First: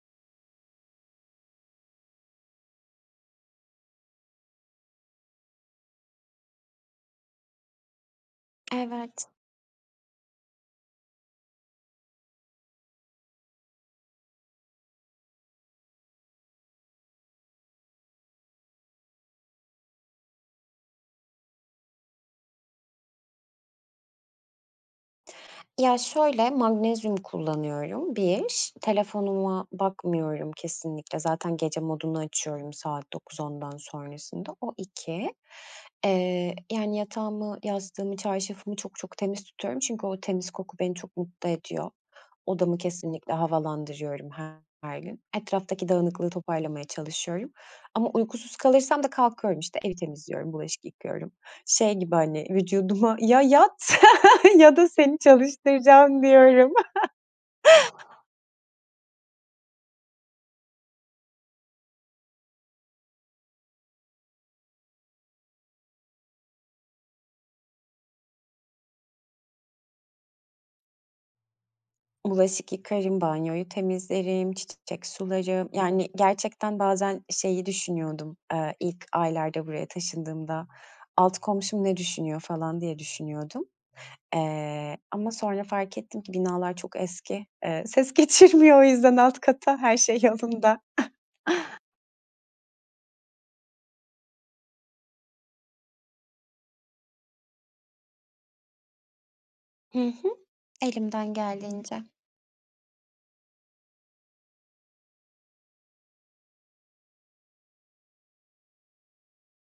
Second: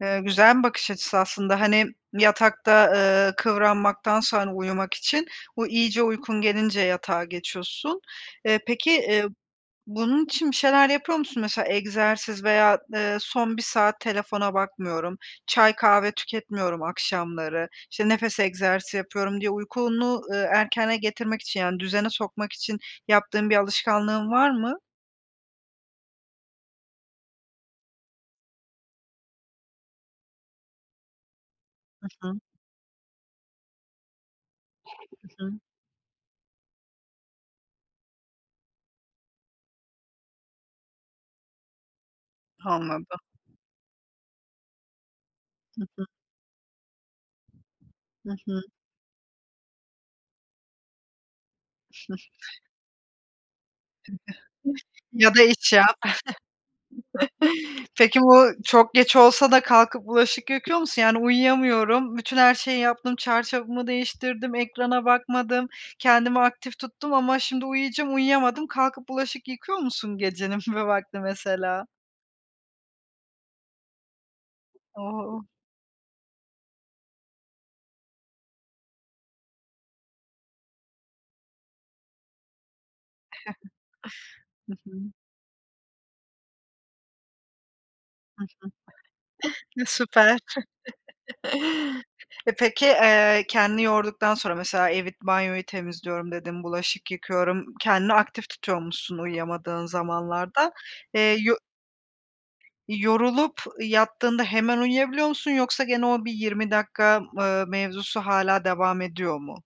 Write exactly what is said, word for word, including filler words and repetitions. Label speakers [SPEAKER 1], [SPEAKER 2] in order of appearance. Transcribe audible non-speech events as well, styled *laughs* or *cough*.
[SPEAKER 1] Eee, güzel bir bakış açısı aslında. Hani, yatakta, ııı, kıvranmaktansa, hani, uyumak için, o iyice uykun gelince yatağa geçiyorsun. Eee, peki, eee,
[SPEAKER 2] Evet.
[SPEAKER 1] bunun için bir şeyler yapıyor musun? Mesela egzersiz veya, eee, son bir saat telefona bakmıyorum, çay kahve tüketmiyorum akşamları, işte, nefes egzersizi yapıyorum diye uykunu, ııı, erkene getirmek için, yani, düzene sokmak için yaptığın bir alışkanlığın var mı?
[SPEAKER 2] Ya şöyle, magnezyum kullanıyorum, bir. Telefonuma bakmıyorum kesinlikle. Zaten gece
[SPEAKER 1] I
[SPEAKER 2] modunu
[SPEAKER 1] hı.
[SPEAKER 2] açıyorum saat dokuz ondan sonrasında, o
[SPEAKER 1] Hı
[SPEAKER 2] iki.
[SPEAKER 1] hı.
[SPEAKER 2] Eee, yani, yatağımı, yastığımı, çarşafımı çok çok temiz tutuyorum çünkü o temiz koku beni çok mutlu ediyor. Odamı
[SPEAKER 1] Anladım.
[SPEAKER 2] kesinlikle havalandırıyorum her gün.
[SPEAKER 1] Hı
[SPEAKER 2] Etraftaki
[SPEAKER 1] hı.
[SPEAKER 2] dağınıklığı toparlamaya çalışıyorum ama
[SPEAKER 1] I
[SPEAKER 2] uykusuz
[SPEAKER 1] hı.
[SPEAKER 2] kalırsam da kalkıyorum, işte, evi temizliyorum, bulaşık yıkıyorum. Şey gibi, hani,
[SPEAKER 1] *giggles*
[SPEAKER 2] vücuduma "Ya yat *laughs* ya da
[SPEAKER 1] *unintelligible*
[SPEAKER 2] seni
[SPEAKER 1] Ya da iş yap.
[SPEAKER 2] çalıştıracağım." diyorum.
[SPEAKER 1] *chuckles* Peki,
[SPEAKER 2] *chuckles*
[SPEAKER 1] bu çok geç olsa da kalkıp bulaşık yıkıyor musun? Yani uyuyamıyorum, bütün her şeyi yaptım, çarşafımı değiştirdim, ekrana bakmadım, kendimi aktif tuttum ama şimdi uyuyacağım, uyuyamadım. Kalkıp bulaşık yıkıyor musun gecenin bir vakti mesela?
[SPEAKER 2] Bulaşık yıkarım, banyoyu temizlerim, ç çiçek
[SPEAKER 1] O.
[SPEAKER 2] sularım, yani, gerçekten bazen şeyi düşünüyordum, eee, ilk aylarda buraya taşındığımda, altı komşum ne düşünüyor falan diye düşünüyordum.
[SPEAKER 1] *giggles* Hı
[SPEAKER 2] Eee,
[SPEAKER 1] hı.
[SPEAKER 2] ama sonra fark ettim ki binalar çok eski, eee, ses
[SPEAKER 1] Hı
[SPEAKER 2] geçirmiyor o yüzden alt kata,
[SPEAKER 1] hı. I
[SPEAKER 2] her şey
[SPEAKER 1] süper.
[SPEAKER 2] yolunda. *chuckles*
[SPEAKER 1] *chuckles* Eee, peki, eee, kendini yorduktan sonra mesela evi, banyoyu temizliyorum dedin, bulaşık yıkıyorum, kendini aktif tutuyormuşsun uyuyamadığın
[SPEAKER 2] Hı hı.
[SPEAKER 1] zamanlarda.
[SPEAKER 2] Elimden
[SPEAKER 1] Eee, yo
[SPEAKER 2] geldiğince.
[SPEAKER 1] yorulup yattığında hemen uyuyabiliyor musun yoksa gene o bir yirmi dakika, ııı, mevzusu hâlâ devam ediyor mu?